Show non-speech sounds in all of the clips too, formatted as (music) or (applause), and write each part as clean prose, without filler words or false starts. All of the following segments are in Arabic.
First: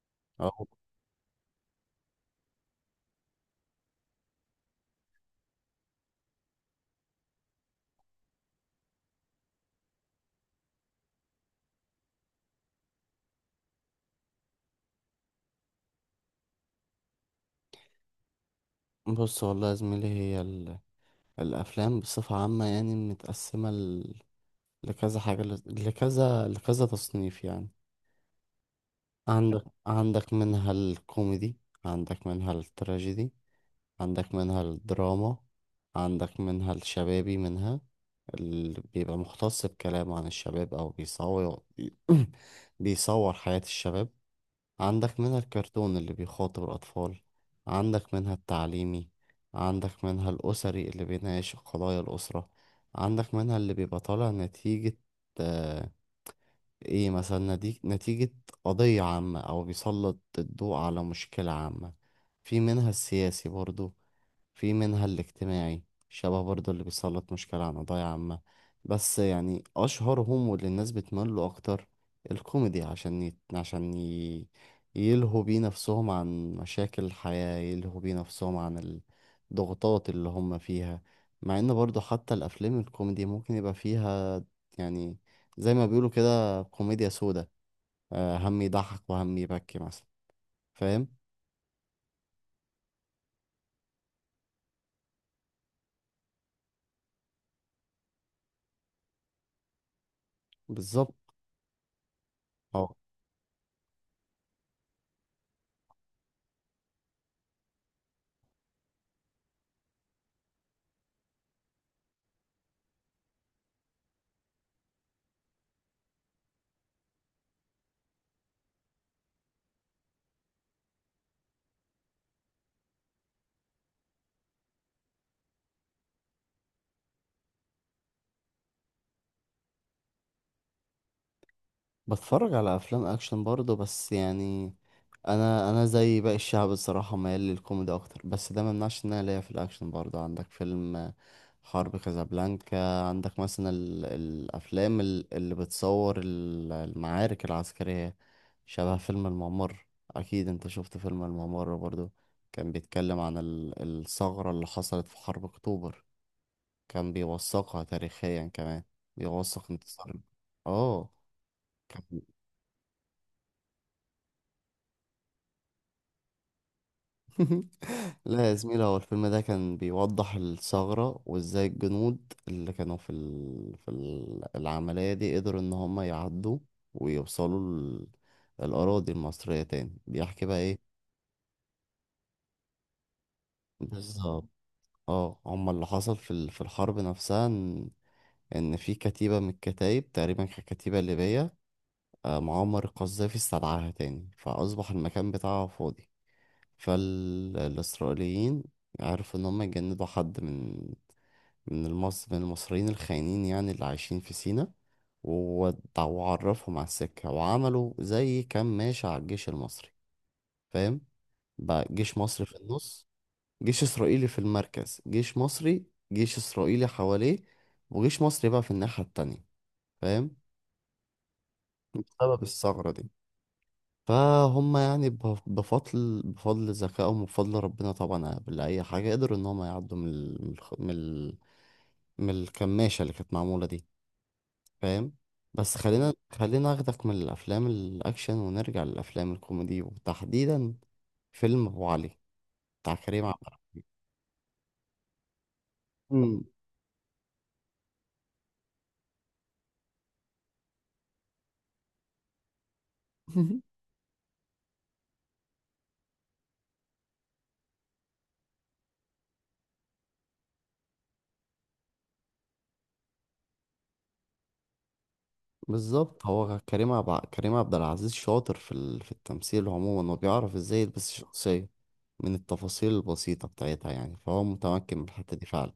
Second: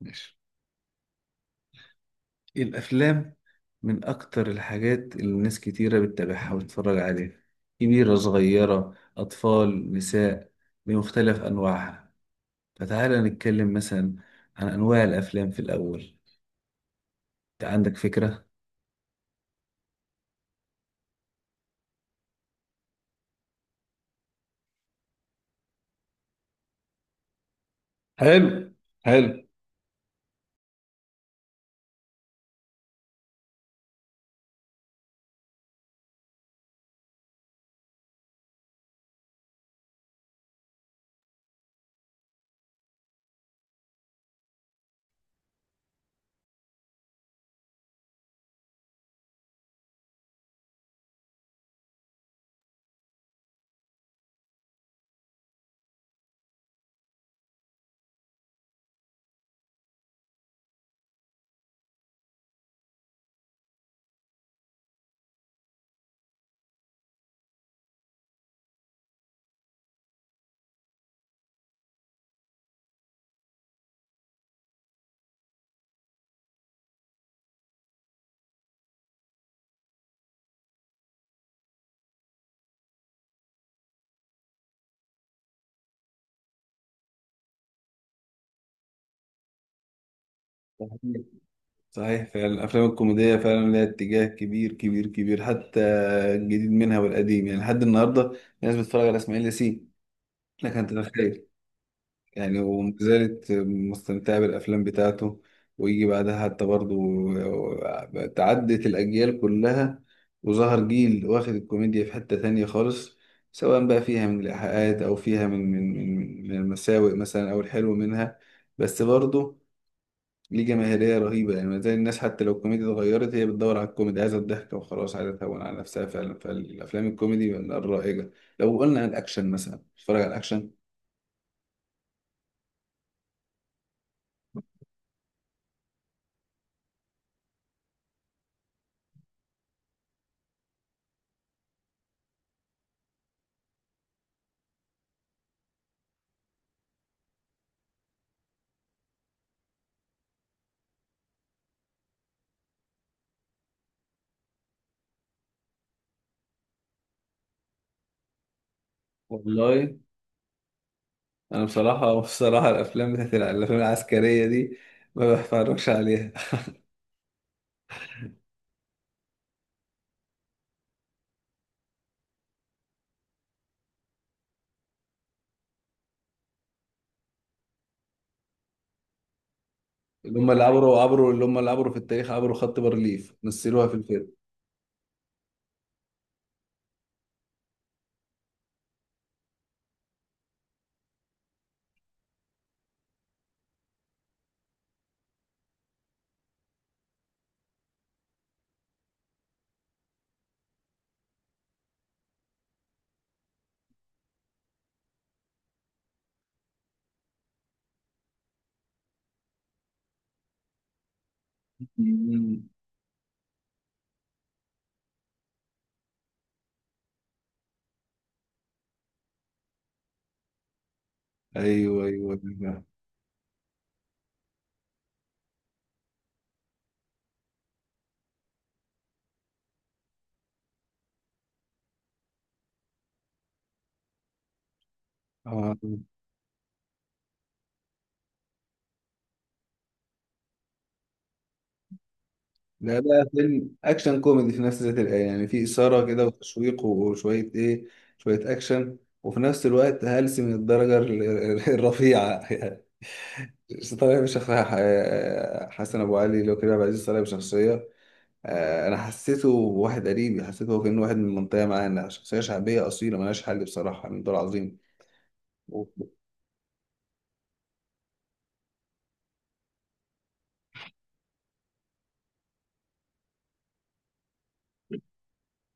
ماشي. أهو. إيه الأفلام؟ من أكتر الحاجات اللي ناس كتيرة بتتابعها وتتفرج عليها، كبيرة صغيرة أطفال نساء، بمختلف أنواعها. فتعالى نتكلم مثلا عن أنواع الأفلام في الأول. أنت عندك فكرة؟ بص والله يا زميلي هي الأفلام بصفة عامة يعني متقسمة لكذا حاجة ل... لكذا لكذا تصنيف يعني. حلو، حلو. عندك منها الكوميدي، عندك منها التراجيدي، عندك منها الدراما، عندك منها الشبابي، منها اللي بيبقى مختص بكلام عن الشباب أو بيصور (clears throat) بيصور حياة الشباب، عندك منها الكرتون اللي بيخاطب الأطفال، عندك منها التعليمي، عندك منها الأسري اللي بيناقش قضايا الأسرة، عندك منها اللي بيبقى طالع نتيجة آه إيه، مثلا نتيجة قضية عامة أو بيسلط الضوء على مشكلة عامة. في منها السياسي برضو، في منها الاجتماعي شبه برضه اللي بيسلط مشكلة عن قضايا عامة. بس يعني أشهرهم واللي الناس بتميل له أكتر الكوميدي، عشان يلهوا بيه نفسهم عن مشاكل الحياة، يلهوا بيه نفسهم عن الضغوطات اللي هم فيها. مع إن برضه حتى الأفلام الكوميدي ممكن يبقى فيها يعني زي ما بيقولوا كده كوميديا سودا، هم يضحك وهم يبكي مثلا. صحيح، فاهم؟ صحيح. فعلا الافلام الكوميديه فعلا لها اتجاه كبير كبير كبير، حتى الجديد منها والقديم، يعني لحد النهارده الناس بتتفرج على اسماعيل ياسين. لك انت بالظبط. تتخيل يعني، وما زالت مستمتعة بالأفلام بتاعته. ويجي بعدها حتى برضه، تعدت الأجيال كلها وظهر جيل واخد الكوميديا في حتة تانية خالص، سواء بقى فيها من الإيحاءات أو فيها من المساوئ مثلا أو الحلو منها. بس برضه ليه جماهيرية رهيبة، يعني ما زال الناس حتى لو الكوميديا اتغيرت هي بتدور على الكوميدي، عايزة الضحك وخلاص، عايزة تهون على نفسها فعلا. فالأفلام الكوميدي من الرائجة. لو قلنا عن الأكشن مثلا، بتتفرج على الأكشن؟ بتفرج على افلام اكشن برضه بس يعني انا زي باقي الشعب الصراحه ميال للكوميدي اكتر، بس ده ما يمنعش ان انا ليا في الاكشن برضه. عندك فيلم حرب كازابلانكا، عندك مثلا الافلام اللي بتصور المعارك العسكريه، شبه فيلم الممر. اكيد انت شفت فيلم الممر برضه، كان بيتكلم عن الثغره اللي حصلت في حرب اكتوبر، كان بيوثقها تاريخيا كمان، بيوثق والله انتصار. اه. انا بصراحه، (laughs) بصراحه الافلام بتاعت الافلام العسكريه دي ما بتفرجش عليها. (laughs) لا يا زميلة، هو الفيلم ده كان بيوضح الثغرة وازاي الجنود اللي كانوا في العملية دي قدروا ان هم يعدوا ويوصلوا الأراضي المصرية تاني. (laughs) اللي بيحكي هم بقى اللي ايه. عبروا، عبروا، اللي هم اللي عبروا في التاريخ، عبروا خط بارليف، مثلوها في الفيلم. بالظبط. اه، هم اللي حصل في في الحرب نفسها ان في كتيبة من الكتايب تقريبا كانت كتيبة ليبية، معمر القذافي استدعاها تاني فأصبح المكان بتاعها فاضي. فالإسرائيليين عرفوا إن هم يجندوا حد من المصريين الخاينين يعني اللي عايشين في سينا، وعرفهم على السكة وعملوا زي كماشة على الجيش المصري. فاهم؟ بقى جيش مصري في مم. النص، جيش إسرائيلي في المركز، جيش مصري، جيش إسرائيلي حواليه، وجيش مصري بقى في الناحية التانية. فاهم؟ ايوه ايوه بسبب أيوة. الثغرة دي فهم يعني بفضل ذكائهم وبفضل ربنا طبعا قبل أي حاجة، قدروا إن هم يعدوا من ال... من الخ- من ال- من الكماشة اللي كانت معمولة دي. فاهم؟ آه. بس خلينا اخدك من الافلام الاكشن ونرجع للافلام الكوميدي، وتحديدا فيلم ابو علي بتاع لا، كريم ده عبد فيلم العزيز. اكشن كوميدي في نفس ذات الآن، يعني في اثاره كده مم. وتشويق وشويه ايه، شويه اكشن وفي نفس الوقت هلس من الدرجه الرفيعه (laughs) يعني. (laughs) طالع بشخصية حسن أبو علي، اللي هو كريم عبد العزيز، طالع بشخصية آه، انا حسيته واحد قريبي، حسيته هو كأنه واحد من المنطقه معانا، شخصيه شعبيه اصيله ملهاش حل بصراحه، من دور عظيم. وهو بالظبط. هو كريم عبد العزيز شاطر في في التمثيل عموما وبيعرف ازاي يلبس الشخصية من التفاصيل البسيطة بتاعتها يعني، فهو متمكن من الحتة دي فعلا.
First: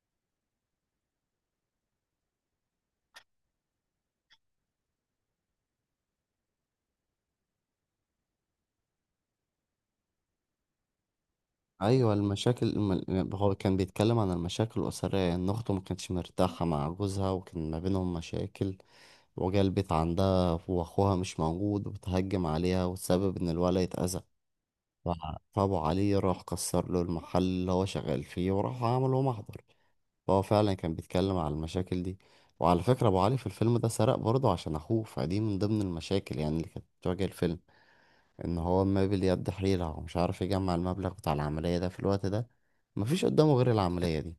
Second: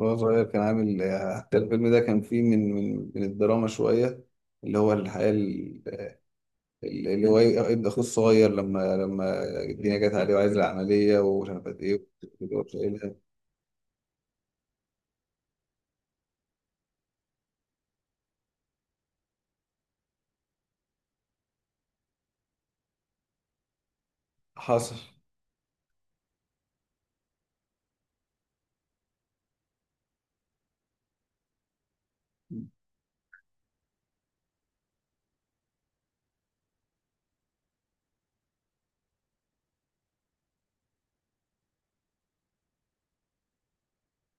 صغير كان عامل آه، حتى الفيلم ده كان فيه من الدراما شويه، اللي هو الحياه اللي هو ابن اخوه الصغير، لما لما الدنيا جت عليه وعايز العمليه ومش عارف قد ايه. ايوه، وشايلها. هو كان بيتكلم عن المشاكل الاسرية، ان اخته ما كانتش مرتاحة مع جوزها وكان ما بينهم مشاكل، وجا البيت عندها وأخوها مش موجود وبتهجم عليها وتسبب إن الولد يتأذى. حصل. ف- فأبو علي راح كسر له المحل اللي هو شغال فيه وراح عمل له محضر. فهو فعلا كان بيتكلم على المشاكل دي. وعلى فكرة أبو علي في الفيلم ده سرق برضه عشان أخوه، فدي من ضمن المشاكل يعني اللي كانت بتواجه الفيلم، إن هو مابل يد حيلة ومش عارف يجمع المبلغ بتاع العملية ده في الوقت ده، مفيش قدامه غير العملية دي.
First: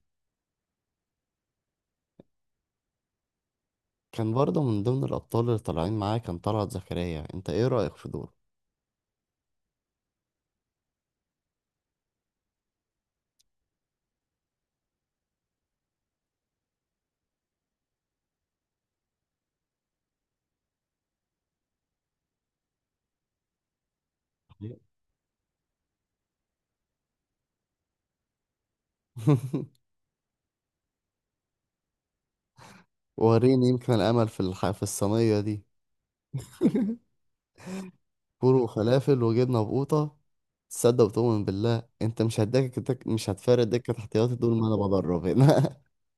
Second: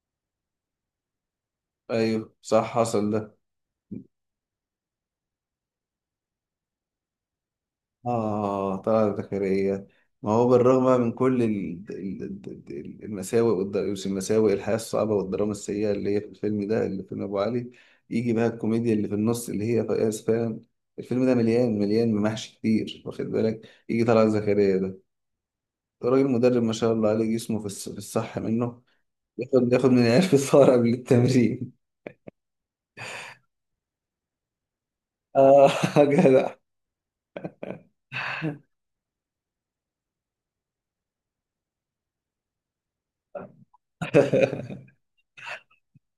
ايوه صح، حصل ده. كان برضه من ضمن الأبطال اللي طالعين معاه كان طلعت زكريا. أنت إيه رأيك في دول؟ آه، طلعت زكريا. ما هو بالرغم من كل المساوئ المساوئ الحياة الصعبة والدراما السيئة اللي هي في الفيلم ده، اللي في فيلم أبو علي، يجي بقى الكوميديا اللي في النص اللي هي فقاس فعلا. الفيلم ده مليان مليان ممحش كتير، واخد بالك، يجي طلعت زكريا ده، ده راجل مدرب ما شاء الله عليه، جسمه في في الصح منه. ياخد (laughs) ياخد من العيال في الفار قبل التمرين. وريني يمكن الأمل في في الصينية دي. آه. (laughs) جدع. (laughs) فول وفلافل وجبنة بقوطة، تصدق وتؤمن بالله انت مش مش هتفارق دكة احتياطي دول ما انا (laughs) بدرب هنا.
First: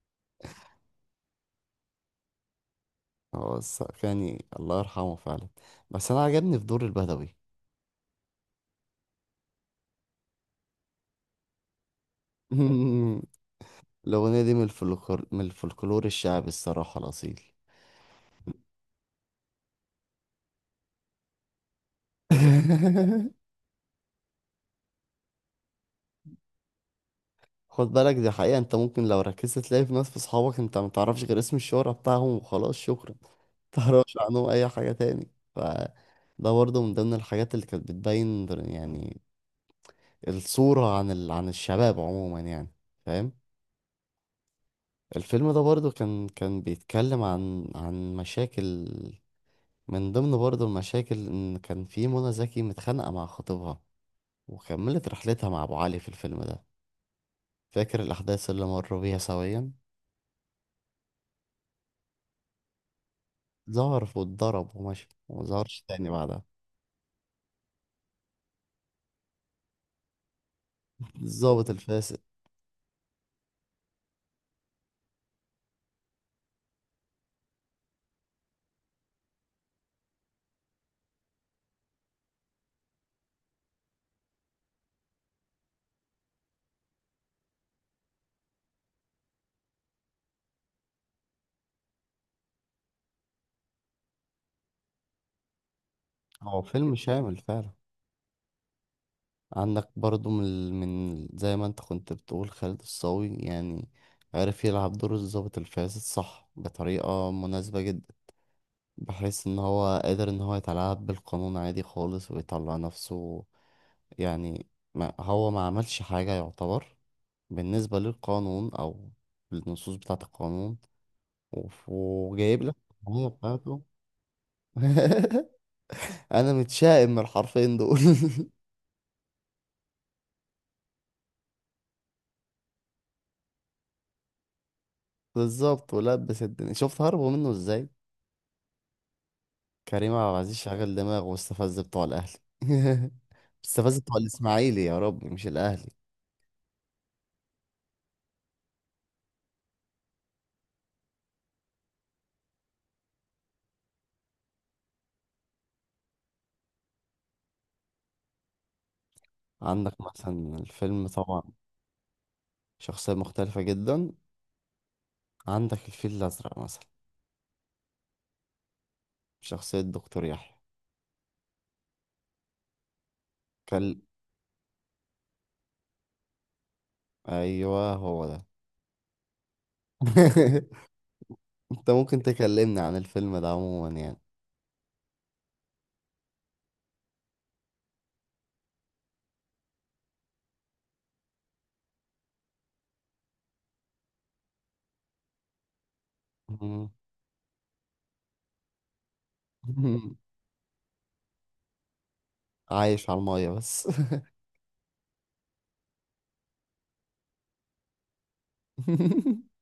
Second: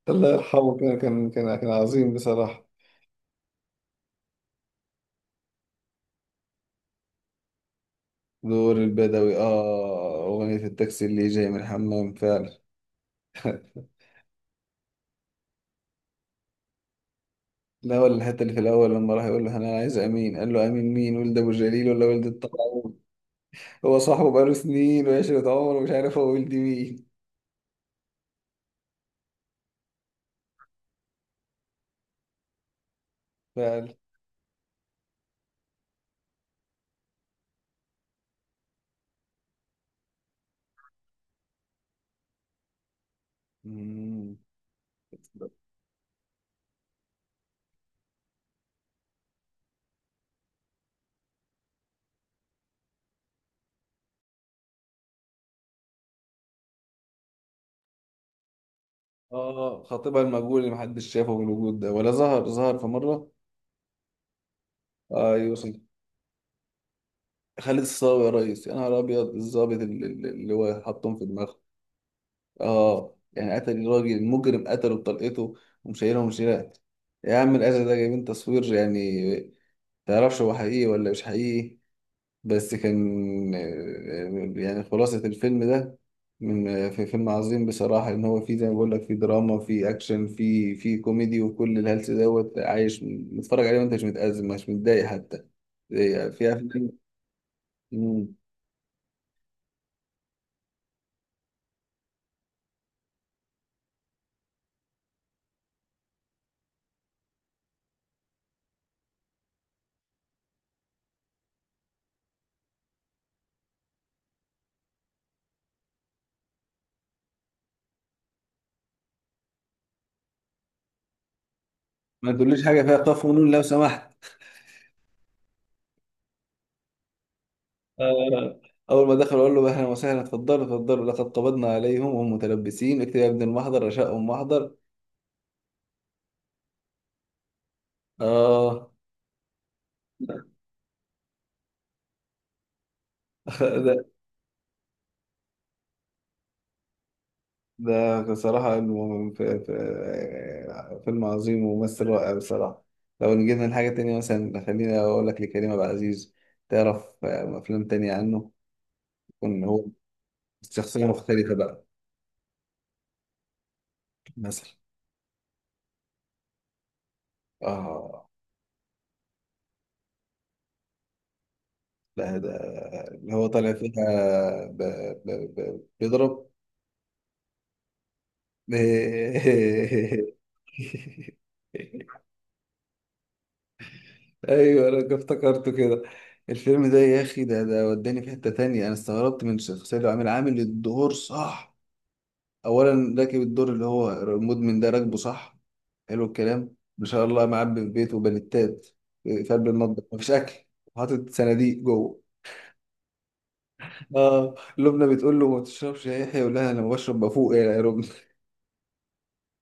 الله يرحمه، كان كان عظيم بصراحة. (laughs) هو يعني الله يرحمه فعلا، بس انا عجبني في دور البدوي. دور البدوي، اه أغنية التاكسي اللي جاي من الحمام فعلا. (laughs) الأغنية دي من الفلكلور، من الفلكلور الشعبي الصراحة الأصيل. لا، ولا الحتة اللي في الأول لما راح يقول له أنا عايز أمين، قال له أمين مين؟ ولد أبو جليل ولا ولد الطاعون؟ (laughs) هو صاحبه بقاله سنين وعشرة عمر ومش عارف هو ولد مين. خد بالك، دي حقيقة، انت ممكن لو ركزت تلاقي في ناس، في اصحابك انت ما تعرفش غير اسم الشهرة بتاعهم وخلاص شكرا. (laughs) ما فعلا. تعرفش عنهم اي حاجة تاني. ف ده برضه من ضمن الحاجات اللي كانت بتبين يعني الصورة عن عن الشباب عموما يعني. فاهم؟ مم. الفيلم ده برضه كان بيتكلم عن مشاكل، من ضمن برضه المشاكل ان كان في منى زكي متخانقة مع خطيبها وكملت رحلتها مع ابو علي في الفيلم ده. فاكر الاحداث اللي مروا بيها سويا؟ اه، خطيبها المجهول اللي محدش شافه بالوجود ده، ولا ظهر، ظهر في مرة. ظهر واتضرب ومشي وما ايوه. ظهرش تاني بعدها. خالد الصاوي، يا ريس يا نهار أبيض. الظابط اللي هو حطهم في دماغه، الضابط الفاسد. اه يعني قتل الراجل المجرم، قتله بطلقته ومشيله ومشيلات. يا عم الأذى ده جايبين تصوير يعني، متعرفش هو حقيقي ولا مش حقيقي. بس كان، يعني خلاصة الفيلم ده، من في فيلم عظيم بصراحة، إن هو فيه زي ما بقول لك، فيه دراما فيه أكشن فيه فيه كوميدي، وكل الهلس دوت عايش متفرج عليه وأنت مش متأزم مش متضايق حتى زي- في هو أفلام. فيلم شامل فعلا. مم. عندك برضو من من زي ما انت كنت بتقول خالد الصاوي يعني، عرف يلعب دور الضابط الفاسد صح بطريقة مناسبة جدا، بحيث ان هو قادر ان هو يتلاعب بالقانون عادي خالص ويطلع نفسه يعني، ما هو ما عملش حاجة يعتبر بالنسبة للقانون او للنصوص بتاعة القانون، ما وجايب تقوليش لك حاجة فيها قاف الحماية ونون لو بتاعته. سمحت. (laughs) انا متشائم من الحرفين دول. (laughs) آه، أول ما دخل أقول له أهلا وسهلا، اتفضلوا اتفضلوا، لقد قبضنا عليهم وهم متلبسين، اكتب يا ابن المحضر رشاء محضر. بالظبط، ولبس الدنيا، شفت هربوا منه ازاي؟ آه. كريم عبد العزيز شغل دماغه واستفز بتوع الاهلي. (laughs) (laughs) استفز ده بتوع الاسماعيلي يا رب، مش الاهلي. ده بصراحة إنه فيلم عظيم وممثل رائع بصراحة. لو نجينا لحاجة تانية، مثلا خليني أقول لك لكريم عبد العزيز، تعرف آه، أفلام تانية عنه يكون هو عندك مثلا شخصية الفيلم طبعا مختلفة بقى؟ شخصية مختلفة جدا، مثلا؟ عندك الفيل الازرق مثلا، آه. شخصية دكتور يحيى. لا ده، اللي هو طالع كل فيها ب- بيضرب ايوه، هو ده. (laughs) (laughs) (laughs) انت ممكن تكلمني عن الفيلم ده عموما يعني؟ ايوه، انا افتكرته كده. الفيلم ده يا اخي، ده وداني في حته تانية. انا استغربت من الشخصيه اللي عامل عامل الدور صح، اولا راكب الدور اللي هو المدمن ده، راكبه صح. حلو الكلام ما شاء الله، معبي في بيته بلتات، في قلب المطبخ (laughs) مفيش اكل، وحاطط صناديق جوه. عايش على المية بس. اه لبنى بتقول له ما تشربش يا يحيى، يقول لها انا ما بشرب بفوق يعني يا لبنى. (laughs)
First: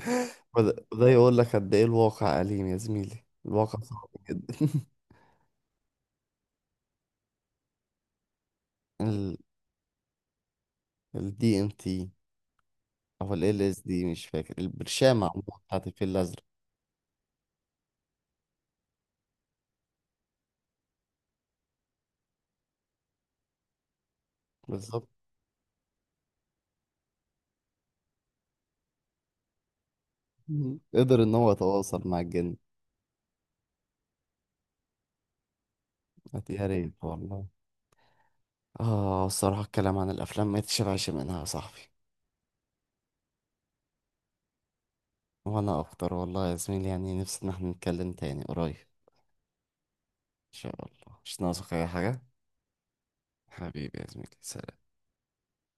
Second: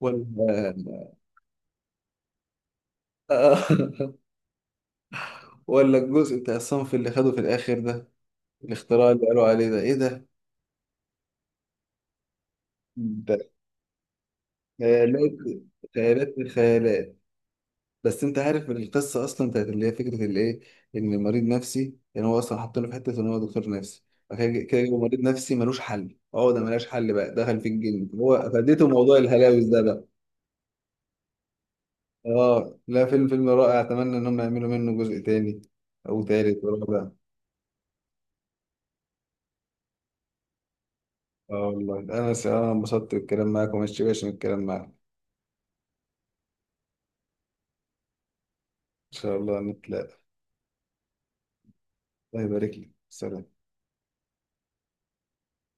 ولا. وده يقول لك قد ايه الواقع أليم يا زميلي، الواقع صعب (laughs) جدا. (laughs) ولا الجزء بتاع الصنف اللي خده في الاخر ده، الاختراع اللي ال قالوا عليه ده ايه؟ ال DMT او ده ال LSD، مش فاكر البرشامة خيالات، عموما بتاعت الفيل خيالات الأزرق. الخيالات. بس انت عارف القصه اصلا بتاعت اللي هي فكره الايه، ان مريض نفسي يعني هو اصلا حاطينه في حته ان هو دكتور نفسي، فكده كده جه بالظبط. مريض نفسي ملوش حل، اه ده ملهاش حل، بقى دخل في الجن هو، فديته موضوع الهلاوس ده بقى. مم. قدر ان هو يتواصل مع الجن. اه، لا فيلم، فيلم رائع، اتمنى ان هم يعملوا منه جزء تاني او تالت يا ريت ورابع. والله. اه الصراحة الكلام عن الافلام ما يتشبعش منها يا اه صاحبي. والله، انا انبسطت بالكلام معاك وما اشتبعش من الكلام معاك. ان وانا اكتر والله يا زميلي، يعني نفسي ان احنا نتكلم تاني قريب ان شاء الله نتلاقى. شاء الله. مش ناقصك اي حاجة، الله يبارك لك، سلام. حبيبي يا زميلي، سلام.